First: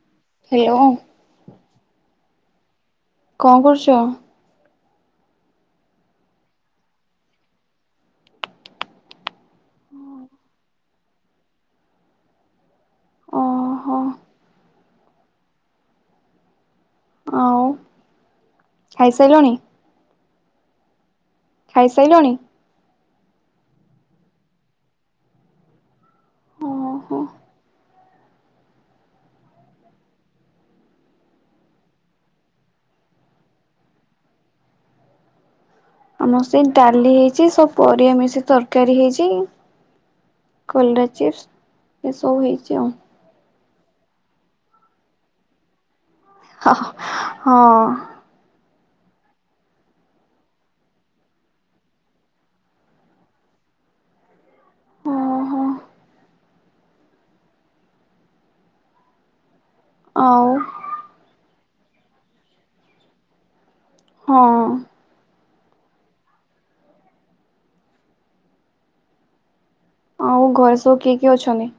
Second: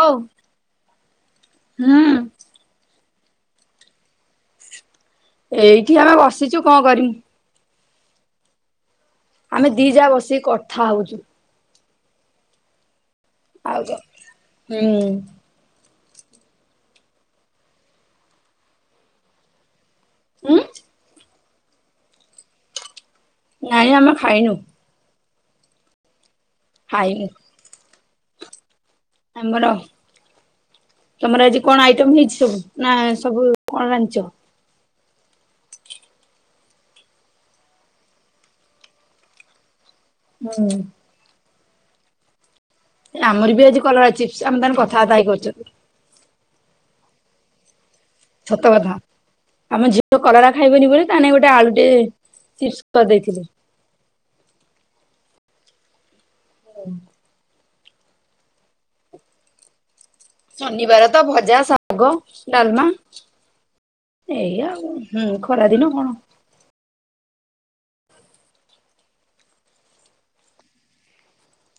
ହଉ ହ୍ୟାଲୋ ହୁଁ। କଣ କରୁଛ? ଏଇଠି ଆମେ ବସିଛୁ କଣ କରି ମୁଁ? ଆମେ ଦି ଯା ବସିକି କଥା ହଉଛୁ। ଆଉ ଓହୋ ତ ହୁଁ। ଆଉ ଖାଇସାଇଲଣି। ଉଁ। ଖାଇସାଇଲଣି? ନାଇଁ ଆମେ ଖାଇନୁ। ଓହୋ ଖାଇନୁ। ଆମର ତମର ଆଜି କଣ ଆଇଟମ ହେଇଛି ସବୁ ନା ସବୁ କଣ ରାନ୍ଧିଚ? ଆମର ସେଇ ଡାଲି ହେଇଛି ସବୁ ପରିବା ମିଶି ତରକାରୀ ହେଇଛି। ହୁଁ କଲରା ଚିପ୍ସ ଏସବୁ ହେଇ ଆମର ବି ଆଜି କଲରା ଚିପ୍ସ ଆମେ ତାହେନେ କଥାବାର୍ତ୍ତା ହେଇ କରଛନ୍ତି। ହଁ। ସତ କଥା। ଆମ ଝିଅ କଲରା ଖାଇବନି ବୋଲି ତା ନାଗି ଗୋଟେ ଆଳୁଟେ ଚିପ୍ସ କରିଦେଇଥିଲି। ଓହୋ [inaudible] ଆଉ ଶନିବାର ତ ଭଜା, ଶାଗ, ଡାଲମା। ଏଇ ହଁ ଆଉ ହୁଁ ଖରାଦିନ କଣ? ଆଉ ଘରେ ସବୁ କିଏ କିଏ ଅଛନ୍ତି?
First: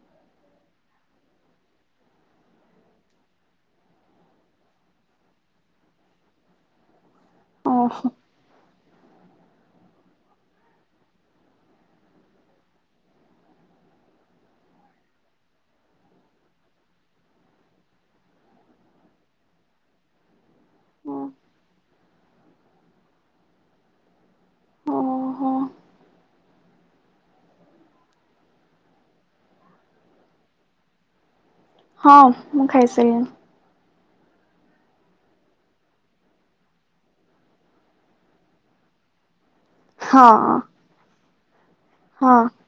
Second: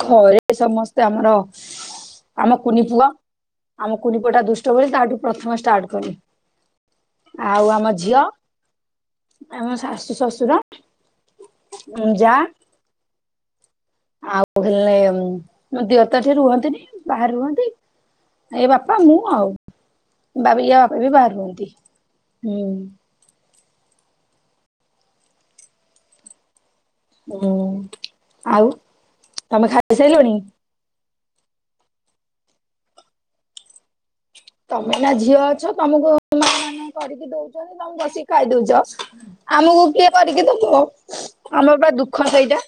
ଘରେ ସମସ୍ତେ ଆମର ଆମ କୁନି ପୁଅ। ଆମ କୁନି ପୁଅ ଟା ଦୁଷ୍ଟ ବୋଲି ତାଠୁ ପ୍ରଥମେ ଷ୍ଟାର୍ଟ କଲି। ଆଉ ଆମ ଓହୋ ଝିଅ। ଆଉ ମୋ ଶାଶୁ, ଶଶୁର, ଯା। ଆଉ ହେଲେ ମୋ ଦିଅର ତ ଏଠି ରୁହନ୍ତିନି ବାହାରେ ରୁହନ୍ତି। ଏଇ ବାପା ମୁଁ ଆଉ। ବାୟା ବାପା ବି ବାହାର ରୁହନ୍ତି ହୁଁ। ଓହୋ ହୁଁ ଆଉ ତମେ ଖାଇସାଇଲଣି? ହଁ ମୁଁ ଖାଇସାରିଲିଣି। ତମେ ଏଇନା ଝିଅ ଅଛ ତମକୁ ମା ମାନେ କରିକି ଦଉଛନ୍ତି ତମେ ବସିକି ଖାଇ ଦଉଛ। ଆମକୁ କିଏ କରିକି ହଁ ଦବ ଆମର ପା ଦୁଃଖ ହଁ ସେଇଟା।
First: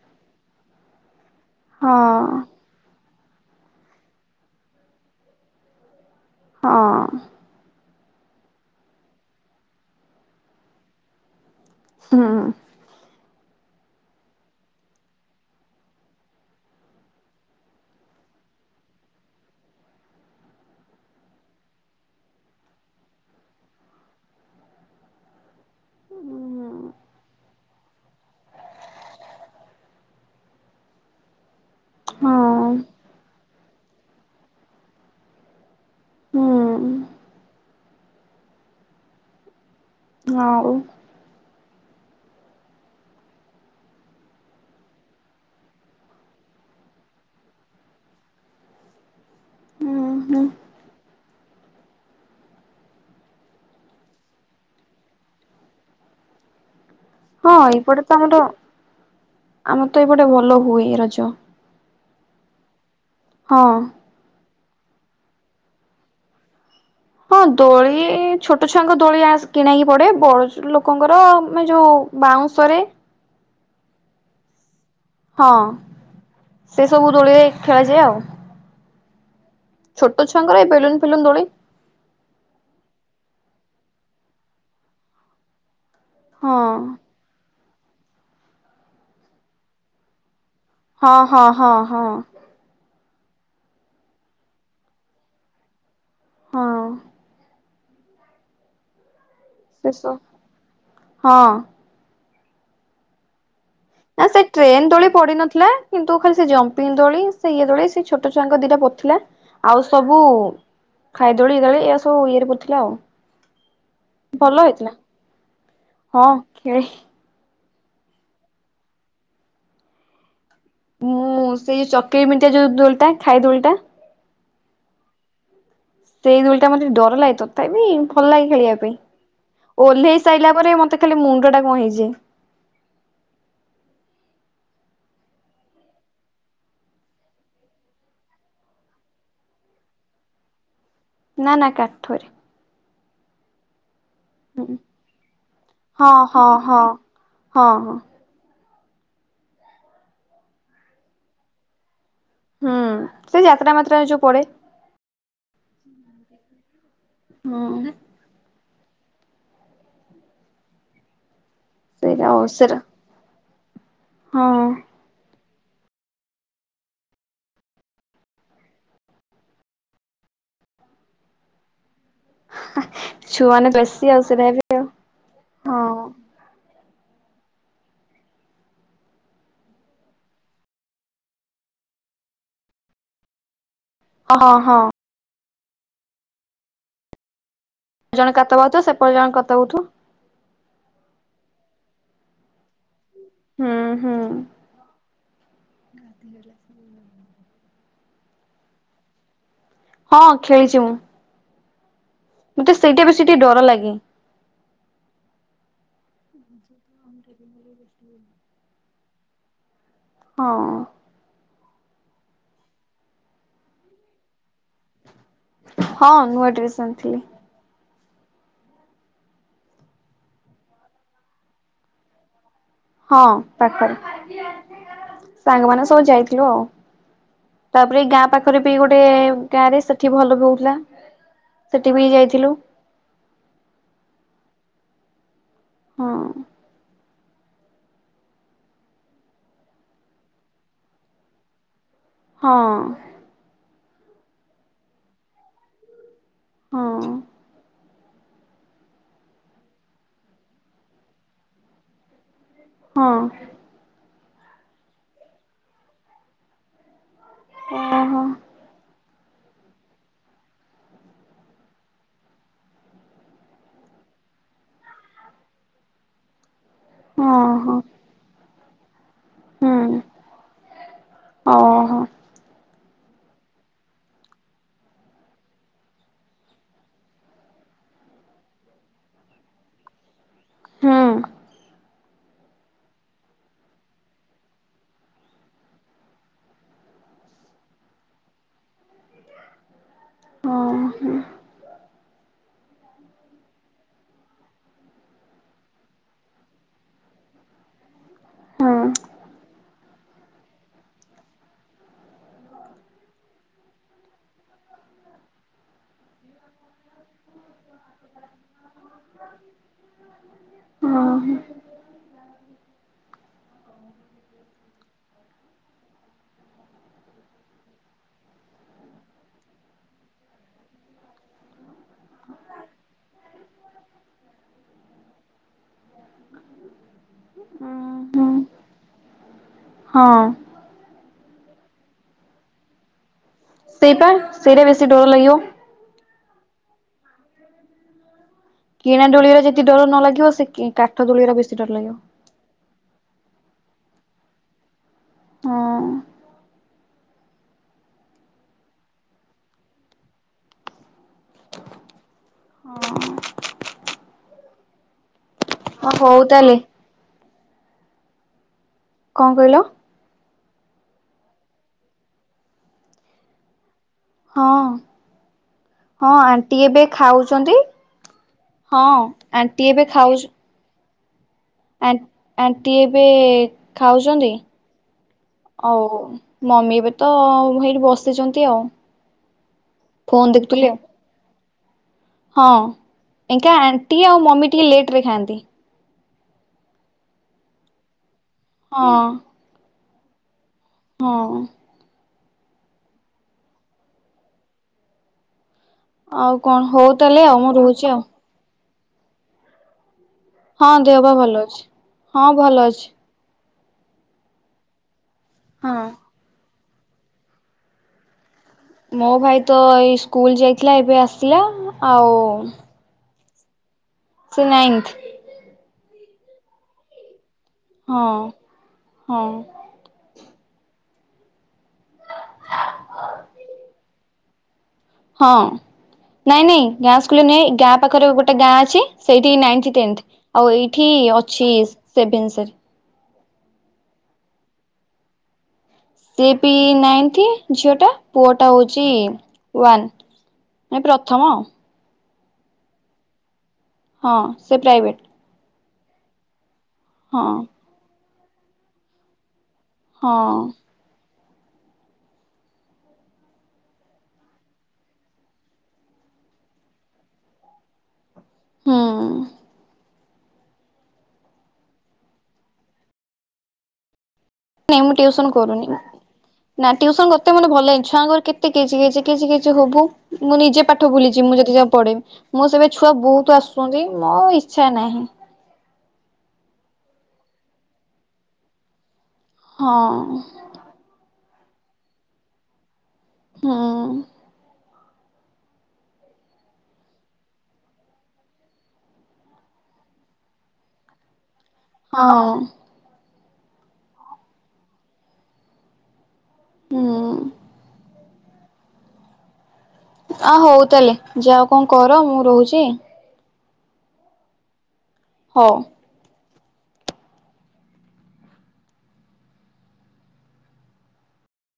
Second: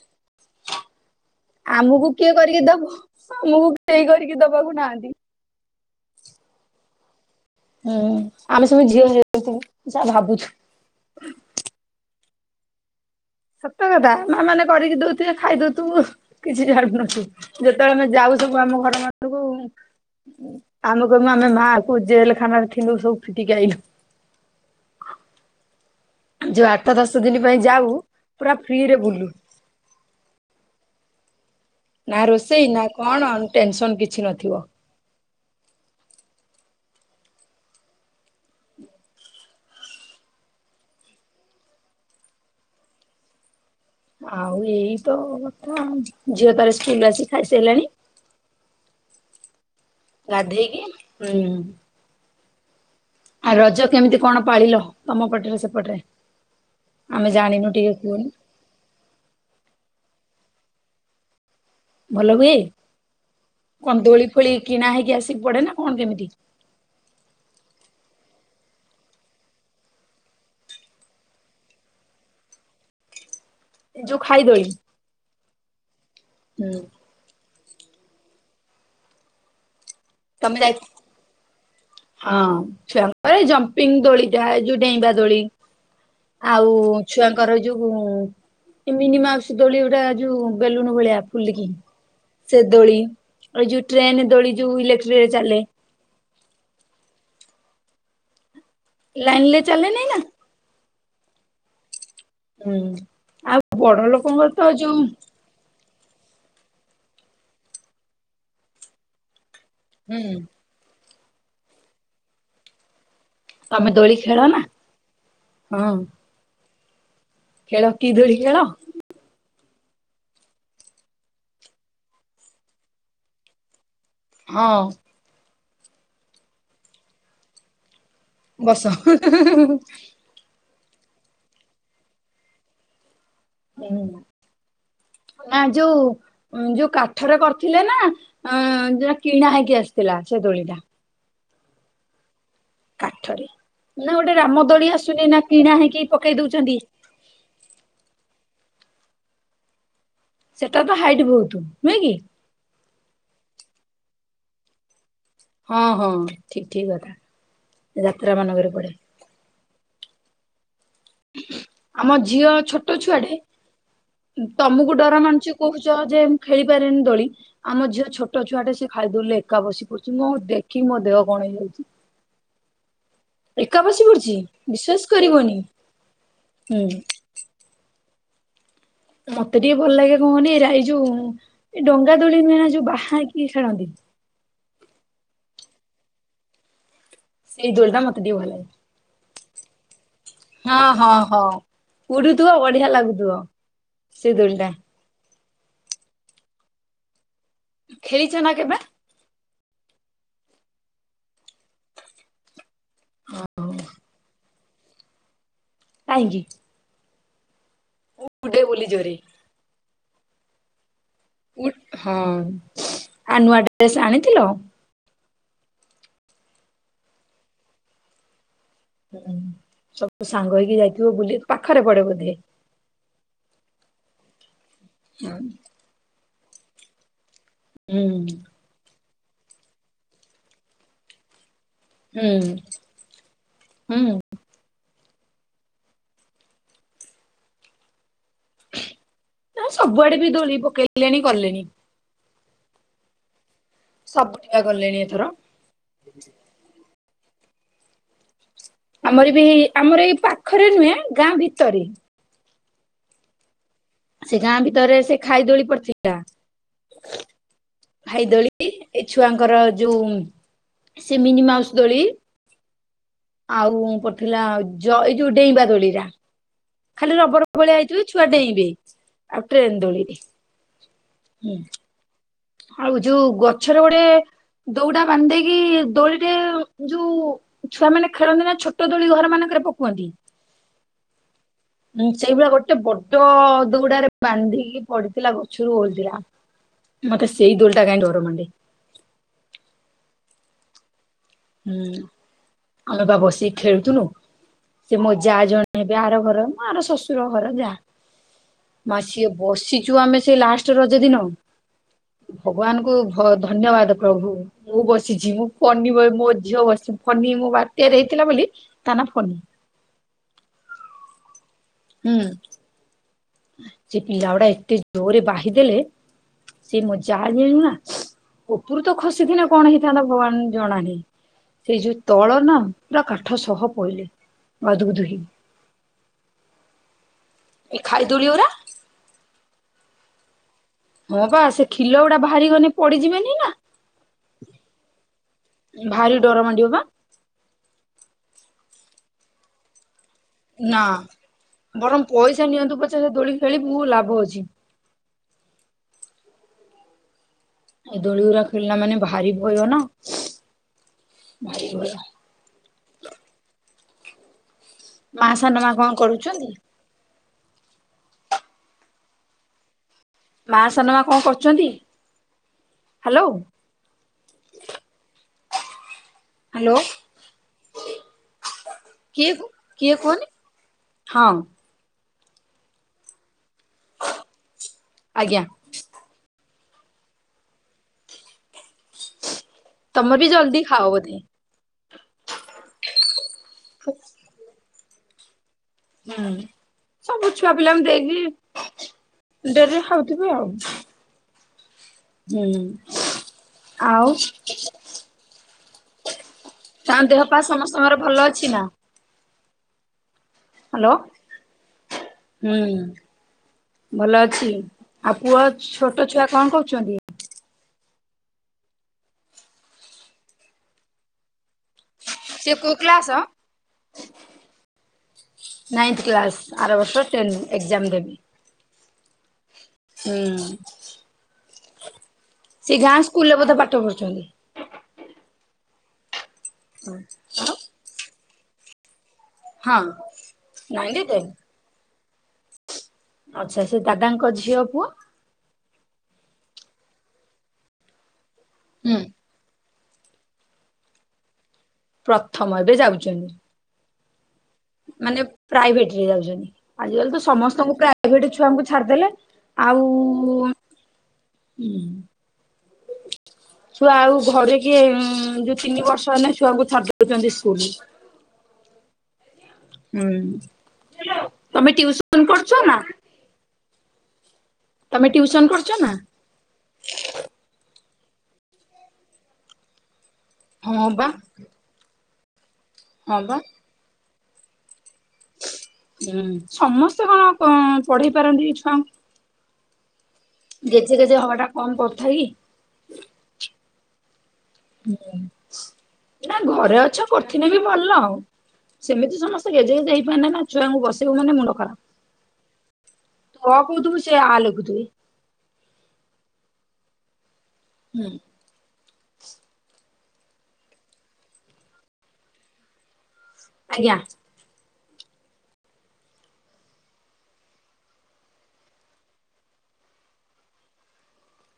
ହଁ ଆମକୁ କିଏ କରିକି ଦବ ଆମକୁ କେହି କରିକି ଦବାକୁ ନାହାନ୍ତି। ହଁ। ହୁଁ ଆମେ ସବୁ ଝିଅ ହୋଇଯାଇଥିନୁ ଯାହା ଭାବୁଚି। ହଁ। ସତ କଥା ମା ମାନେ କରିକି ଦଉଥିବେ ଖାଇ ଦଉଥିବୁ କିଛି ଜାଣୁନଥିବୁ ଯେତେବେଳେ ଆମେ ଯାଉ- ସବୁ ଆମ ଘର ମାନଙ୍କୁ ଆମେ କହିବୁ ଆମେ ମାଆ କୋଉ ଜେଲ ଖାନାରେ ଥିଲୁ ସବୁ ଫିଟିକି ଆଇଲୁ। ଯୋଉ ଆଠ ଦଶ ଦିନ ପାଇଁ ଯାଉ ପୁରା ଫ୍ରିରେ ବୁଲୁ। ନା ହଁ ରୋଷେଇ ନା କଣ ଟେନସନ କିଛି ନଥିବ। ହୁଁ। ହଉ। ଆଉ ଏଇ ତ କଥା ଝିଅ ତାର ସ୍କୁଲ ଆସି ଖାଇସାରିଲାଣି। [unintelligible] ହୁଁ ହୁଁ ଗାଧେଇକି ହୁଁ। ଆଉ ରଜ କେମିତି କଣ ପାଳିଲ ତମ ପଟରେ ସେପଟରେ? ଆମେ ହଁ ଜାଣିନୁ ଟିକେ ଏଇପଟେ ତ କୁହନି ଆମର ଆମର ତ ଏଇପଟେ ଭଲ ହୁଏ ରଜ। ଭଲ ହୁଏ ହଁ। କଁ ଦୋଲିଫୋଳି କିଣା ହେଇକି ଆସିକି ପଡେ ନା କଣ କେମିତି? ହଁ ଦୋଳି ଛୋଟ ଛୁଆଙ୍କ ଦୋଳି ଆ କିଣା ହେଇକି ପଡେ ବୟସ ଲୋକଙ୍କର ମାନେ ଯୋଉ ବାଉଁଶରେ। ଏ ଯୋଉ ଖାଇଦୋଳି। ହଁ ହୁଁ ସେସବୁ ଦୋଳିରେ ଖେଳାଯାଏ ଆଉ। ତମେ ଛୋଟଛୁଆଙ୍କର ଯାଇ ବେଲୁନ୍ ଫେଲୁନ୍ ଦୋଳି। ହଁ ଛୁଆଙ୍କର ଜମ୍ପିଙ୍ଗ ଦୋଳି ଥାଏ ଯୋଉ ଡେଇଁବା ଦୋଳି। ହଁ ଆଉ ଛୁଆଙ୍କର ଯୋଉ ମିନିମାଉସ୍ ଦୋଳି ଓରା ଯୋଉ ବେଲୁନୁ ଭଳିଆ ହଁ ହଁ ଫୁଲିକି ହଁ ହଁ। ସେ ଦୋଳି ଏ ଯୁ ଟ୍ରେନ ଦୋଳି ଯୁ ଇଲେକ୍ଟ୍ରିକରେ ଚାଲେ। ହଁ। ଲାଇନ ଲେ ଚାଲେ ଶେଷ ନାଇଁ ନା। ହଁ। ହୁଁ ଆଉ ବଡ ନା ସେ ଲୋକଙ୍କର ତ ଟ୍ରେନ ଯୋଉ ଦୋଳି ପଡିନଥିଲା। କିନ୍ତୁ ଖାଲି ସେ ଜମ୍ପିଂ ଦୋଳି ସେ ଇଏ ଦଳି ସେ ଛୋଟ ଛୁଆଙ୍କ ଦିଟା ପଡିଥିଲା। ଆଉ ସବୁ ହୁଁ ଖାଇଦୋଳି- ଦୋଳି ଏୟା ସବୁ ଇଏରେ ପଡିଥିଲା ଆଉ। ତମେ ଦୋଳି ଖେଳ ନା ଭଲ ହେଇଥିଲା ହଁ ଖେଳି ଖେଳ କି ଦୋଳି ଖେଳ। ମୁଁ ସେଇ ଯୋଉ ଚକଇ ମିଣ୍ଟିଆ ଯୋଉ ଦୋଳିଟା ଖାଇ ଦୋଳିଟା। ହଁ। ସେଇ ଦୁଳିଟା ମୋତେ ଡର ଲାଗେ ତଥାପି ଭଲ ଲାଗେ ଖେଳିବା ବସ ପାଇଁ ଓହ୍ଲେଇ ସାରିଲା ପରେ ମ ମତେ ଖାଲି ମୁଣ୍ଡ ଟା କଣ ହେଇଯାଏ। ହୁଁ। ନା ଯୋଉ -ଯୋଉ କାଠରେ କରିଥିଲେ ନା ଏଁ-ଯୋଉଟା କିଣା ହେଇକି ଆସିଥିଲା ସେ ଦୋଳିିଟା। ନା ନା କାଠରେ। କାଠରେ। ନା ଗୋଟେ ରାମ ହୁଁ ଦୋଳି ଆସୁନି ନା କିଣା ହେଇକି ହଁ ପକେଇ ହଁ ଦଉଛନ୍ତି। ହଁ ହଁ ହଁ। ସେଟା ତ ହାଇଟି ବହୁତ ନୁହେଁ କି? ହୁଁ ସେ ଯାତ୍ରାମାତ୍ରାରେ ଯୋଉ ପଡ଼େ। ହଁ ହଁ ଠିକ୍ ଠିକ୍ କଥା ହୁଁ ଯାତ୍ରା ମାନଙ୍କରେ ପଡେ। ଆମ ସେଇଟା ଆଉ ଝିଅ ସେଟା ଛୋଟ ଛୁଆଟେ ହଁ। ତମକୁ ଡର ମାଡୁଛି କହୁଛ ଯେ ଖେଳି ପାରେନି ଦୋଳି ଆମ ଝିଅଛୋଟ ଛୁଆଟେ ସେ ଖାଳି ଦୋଳି ଏକା ବସି ପଡୁଛି ମୁଁ ଦେ ଦେଖିକି ମୋ ଦେହ କଣ ହେଇଯାଉଛି। ହେଁ ହେଁ ଛୁଆମାନେ ଏକା ବସି ବେଶି ଆଉ ପଡୁଛି ସେଇଟା ବି ଆଉ ବିଶ୍ଵାସ କରିବନି ହଁ। ହୁଁ। ମତେ ଟିକେ ଭଲ ଲାଗେ କହନି ରା ଏଇ ଯୋଉ ଏ ଡଙ୍ଗା ଦୋଳି ନୁହେ ନା ଯୋଉ ବାହା ହେଇକି ଖେଳନ୍ତି। ହଁ ହଁ ହଁ। ସେଇ ଦୋଳି ଟା ମତେ ଜଣେ ଟିକେ ଭଲ କାତ ଲାଗେ। ବାହୁଥିବ ସେପଟେ ଜଣେ କତା ବହୁଥିବ। ହଁ ହଁ ହଁ ଉଡୁଥୁବ ବଢିଆ ଲାଗୁଥୁବ ହୁଁ ସେ ଦୋଳି ଟା। ରାତି ହେଲା ସବୁ। ଖେଳିଛ ନା କେବେ। ହଁ ଖେଳିଛି ମୁଁ। ମତେ ସେଇଟା ବେଶୀ ଟିକେ ଡର ଲାଗେ। କାହିଁକି। ଉଡେ ବୋଲି ଜୋରେ। ହଁ। ଉ ହଁ ଆଉ ନୂଆ ଡ୍ରେସ ଆଣିଥିଲ? ହଁ ନୂଆଡ୍ରେସ୍ ଆଣିଥିଲି। ହୁଁ ସବୁ ସାଙ୍ଗ ହେଇକି ଯାଇଥିବ ବୁଲିବାକୁ ପାଖରେ ପଡେ ବୋଧେ। ହଁ ପାଖରେ ହୁଁ ସାଙ୍ଗମାନେ ସବୁ ଯାଇଥିଲୁ ଆଉ। ତାପରେ ଏ ଗାଁ ପାଖରେ ବି ଗୋଟେ ଗାଁ ରେ ସେଠି ଭଲ ବି ହଉଥିଲା। ସେଠି ବି ହୁଁ ଯାଇଥିଲୁ ହୁଁ। ହଁ। ନାଇ ସବୁଆଡେ ବି ଦୋଳି ପକେଇଲେଣି କଲେଣି। ହଁ। ସବୁ ଟିକେ କଲେଣି ଏଥର। ହଁ। ଆମର ବି ଆମର ଏଇ ପାଖରେ ନୁହେଁ ଗାଁ ଭିତରେ। ହଁ। ସେ ଗାଁ ଭିତରେ ସେ ଖାଇ ଦୋଳି ପଡିଥିଲା ଓହୋ ଖାଇ ଦୋଳି। ଏ ଛୁଆଙ୍କର ଯୋଉ ସେ ମିନି ମାଉସ ଦୋଳି। ଆଉ ପଡିଥିଲା ଜ ଏଇ ଯୋଉ ଡେଇଁବା ଦୋଳି ଟା। ଖାଲି ହଁ ରବର ଭଳିଆ ହଁ ହେଇଥିବ ଛୁଆ ଡେଇଁବେ। ଆଉ ଟ୍ରେନ୍ ହୁଁ ଦୋଳି ହୁଁ। ଓହୋ ଆଉ ଯୋଉ ଗଛର ଗୋଟେ। ଦଉଡା ବାନ୍ଧ ଦେଇକି ଦୋଳିରେ ଯୋଉ ଛୁଆ ମାନେ ଖେଳନ୍ତି ନା ଛୋଟ ଦୋଳି ଘର ମାନ କେରେ ପୋକୁଅନ୍ତି। ହୁଁ। ହଁ ସେଇଭଳିଆ ଗୋଟେ ବଡ ଦଉଡାରେ ବାନ୍ଧିକି ପଡିଥିଲା ଗଛରୁ ଓହଳି ଥିଲା। ହ ମତେ ସେଇ ଦୋଳି ଟା କାଇଁ ଡର ମାଣ୍ଡେ। ହଁ ହଁ। ହୁଁ ଆମେ ପା ବସିକି ଖେଳୁଥୁନୁ। ସେ ମୋ ଯା ଜଣେ ହେବେ ଆର ଘର ମୋ ଆର ଶଶୁର ଘର ଯା। ହଁ। ମା ସିଏ ବସିଛୁ ଆମେ ସେ ଲାଷ୍ଟ ରଜ ଦିନ। ଭଗବାନଙ୍କୁ ଧ-ଧନ୍ୟବାଦ ପ୍ରଭୁ ମୁଁ ବସିଛି ମୁଁ ପଡନି ଝିଅ ବସିଛି ଫନି ମୋ ବାତ୍ୟାରେ ହେଇଥିଲା ବୋଲି ତା ନା ଫନି। ହଁ ହୁଁ। ସେ ପିଲା ଗୁଡା ଏତେ ଜୋରରେ ବାହି ଦେଲେ ସେ ମୋ ଯା ଯିଏ ନା ଉପରୁ ତ ଖସିଥିଲେ କଣ ହେଇଥାନ୍ତା ଭଗବାନ ଜଣା ନାହିଁ। ସେଇ ଯୋଉ ତଳ ନା ପୁରା କାଠ ସହ ପଇଲେ ଗାଦ ଗୁଦୁ ହେଇକି। ଏ ଖାଇ ଦୁଳି ଗୁରା। ହଁ। ହଁ ବା ସେ କ୍ଷିଲ ଗୁଡ଼ା ବାହାରି ଗନେ ପଡ଼ି ଯିବେନି। ସେଇପା ସେଇଟା ବେଶି ଡର ଲାଗିବ। ଭାରି ଡର ମାଡିବ ବା। କିଣା ଡୋଳିରା ଯଦି ଡର ନ ଲାଗେ ନା ବରଂ ପଇସା ନିଅନ୍ତୁ ପଛେ ସେ ଦୋଳି ଖେଳିବୁ ଲାଭ ଅଛି। ହଁ। ଏ ଦୋଳିଗୁରା ଖେଳିଲା ମାନେ ଭାରି ଭୟ ନା। ଭାଇ ଭୟ। ମା ସାନ ମା ହଁ କଣ ହଉ କରୁଛନ୍ତି? ତାହେଲେ କଁ କହିଲ? ମା ସାନମା କଣ କରୁଛନ୍ତି? ହ୍ୟାଲୋ। ହଁ। ହଁ ଆଣ୍ଟି ହାଲୋ ଏବେ ଖାଉଛନ୍ତି। ହଁ କିଏ ଆଣ୍ଟି ଏବେ କିଏ କୁହନି? ଖାଉଛ ହଁ ଆଣ୍ଟି ଏବେ ଖାଉଛନ୍ତି ଆଜ୍ଞା ଆଉ ମମି ଏବେ ତ ହେଇଠି ବସିଛନ୍ତି ଆଉ। ତମର ଫୋନ ବି ଜଲଦି ଦେଖୁଥିଲେ ଆଉ। ଖାଅ ବୋଧେ? ହଁ ଏଇକା ଆଣ୍ଟି ଆଉ ମମି ଟିକେ ଲେଟରେ ଖାଆନ୍ତି। ହୁଁ ସବୁ ଛୁଆ ପିଲାଙ୍କୁ ହଁ ଦେଇକି ଡେରିରେ ଖାଉଥିବେ ଆଉ। ହଁ। ହୁଁ ଆଉ ଆଉ କଣ ହଉ ତାଙ୍କ ତାହେଲେ ଦେହ ଆଉ ପା ମୁଁ ରହୁଛି ସମସ୍ତଙ୍କର ଆଉ। ଭଲ ଅଛି ନା? ହଁ ହାଲୋ ଦେହ ପା ଭଲ ଅଛି ହଁ ଭଲ ହୁଁ। ଅଛି। ଭଲ ଅଛି ଆଉ ପୁଅ ହଁ। ଛୋଟ ଛୁଆ କଣ କରୁଛନ୍ତି? ମୋ ଭାଇ ତ ଏଇ ସ୍କୁଲ ଯାଇଥିଲା ଏବେ ଆସିଲା ଆଉ ସେ କୋଉ କ୍ଲାସ? ସେ ନାଈଁନ୍ଥ। କ୍ଲାସ ଆର ବର୍ଷ ଟେନ୍‌ ଏକଜାମ ହଁ ଦେବି ହଁ ହୁଁ। [inaudible] ସେ ଗାଁ ସ୍କୁଲରେ ବୋଧେ ପାଠ ପଢୁଛନ୍ତି? ହଁ ନାଇଁ ନାଇଁ ଗାଁ ସ୍କୁଲ ନୁହେଁ ଗାଁ ପାଖରେ ଗୋଟେ ଗାଁ ଅଛି। ସେଇଠି ନାଇନ୍ଥ ହଁ ଟେନ୍ଥ ଆଉ ଏଇଠି ନାଇନ୍ ଅଛି ସେଭେନସ ଆଛା ସେ ଦାଦାଙ୍କ ଝିଅ ପୁଅ? ସେ ବି ନାଇନ୍ଥି ଝିଅ ଟା ପୁଅ ଟା ହଉଛି ହୁଁ ୱାନ। ଏ ପ୍ରଥମ ଅ। ପ୍ରଥମ ଏବେ ଯାଉଛନ୍ତି। ହଁ ସେ ପ୍ରାଇଭେଟ। ମାନେ ପ୍ରାଇଭେଟ ରେ ଯାଉଛନ୍ତି ଆଜି କାଲି ତ ହଁ ସମସ୍ତଙ୍କୁ ପ୍ରାଇଭେଟ ଛୁଆଙ୍କୁ ଛାଡିଦେଲେ। ହଁ ଆଉ [inaudible] ଛୁଆ ଆଉ ଘରେ କିଏ ଯୋଉ ତିନି ବର୍ଷ ହେନେ ଛୁଆକୁ ଛାଡି ଦଉଛନ୍ତି ସ୍କୁଲ। ହୁଁ। ହୁଁ ତମେ ଟିଉସନ କରୁଛ ନା? ନାଇଁ ମୁଁ ତମେ ଟିଉସନ କରୁନି କରୁଛ ନା ନା ଟିଉସନ କରତେ ମତେ ଭଲ ଲାଗେନି। ଛୁଆଙ୍କର କେତେ କିଛି କେଚି କିଚି କିଚି ହବୁ ମୁଁ ନିଜେ ପାଠ ହଁ ବା ଭୁଲି ଯିବି ମୁଁ ଯଦି ଯା ପଢେଇଵି। ମୁଁ ସେବେ ଛୁଆ ହଁ ବହୁତ ବା ଆସୁଛନ୍ତି ମୋ ଆଉ ଇଚ୍ଛା ନାହିଁ। ହୁଁ ସମସ୍ତେ କଣ ପଁ ପଢେଇ ପାରନ୍ତି ଏଇ ଛୁଆଙ୍କୁ। ହଁ। ଗେଜେ ଗେଜେ ହବା ଟା କମ୍ କଥା କି। ହଁ। ହୁଁ ନା ଘରେ ଅଛ କରିିଥିନେ ବି ଭଲ ସେମିତି ସମସ୍ତେ ଗେଜେ ଗେଜେ ହେଇପରନେନା ଛୁଆଙ୍କୁ ବସେଇବୁ ମାନେ ମୁଣ୍ଡ ଖ ହଁ। ତୁ ଅ କଉଥିବୁ ସେ ଆ ଲେଖୁଥିବେ। ହୁଁ। ହୁଁ ଆ ହଉ ତାହେଲେ ଯାଅ କଣ କର ମୁଁ ରହୁଚି। ଆଜ୍ଞା। ହଉ।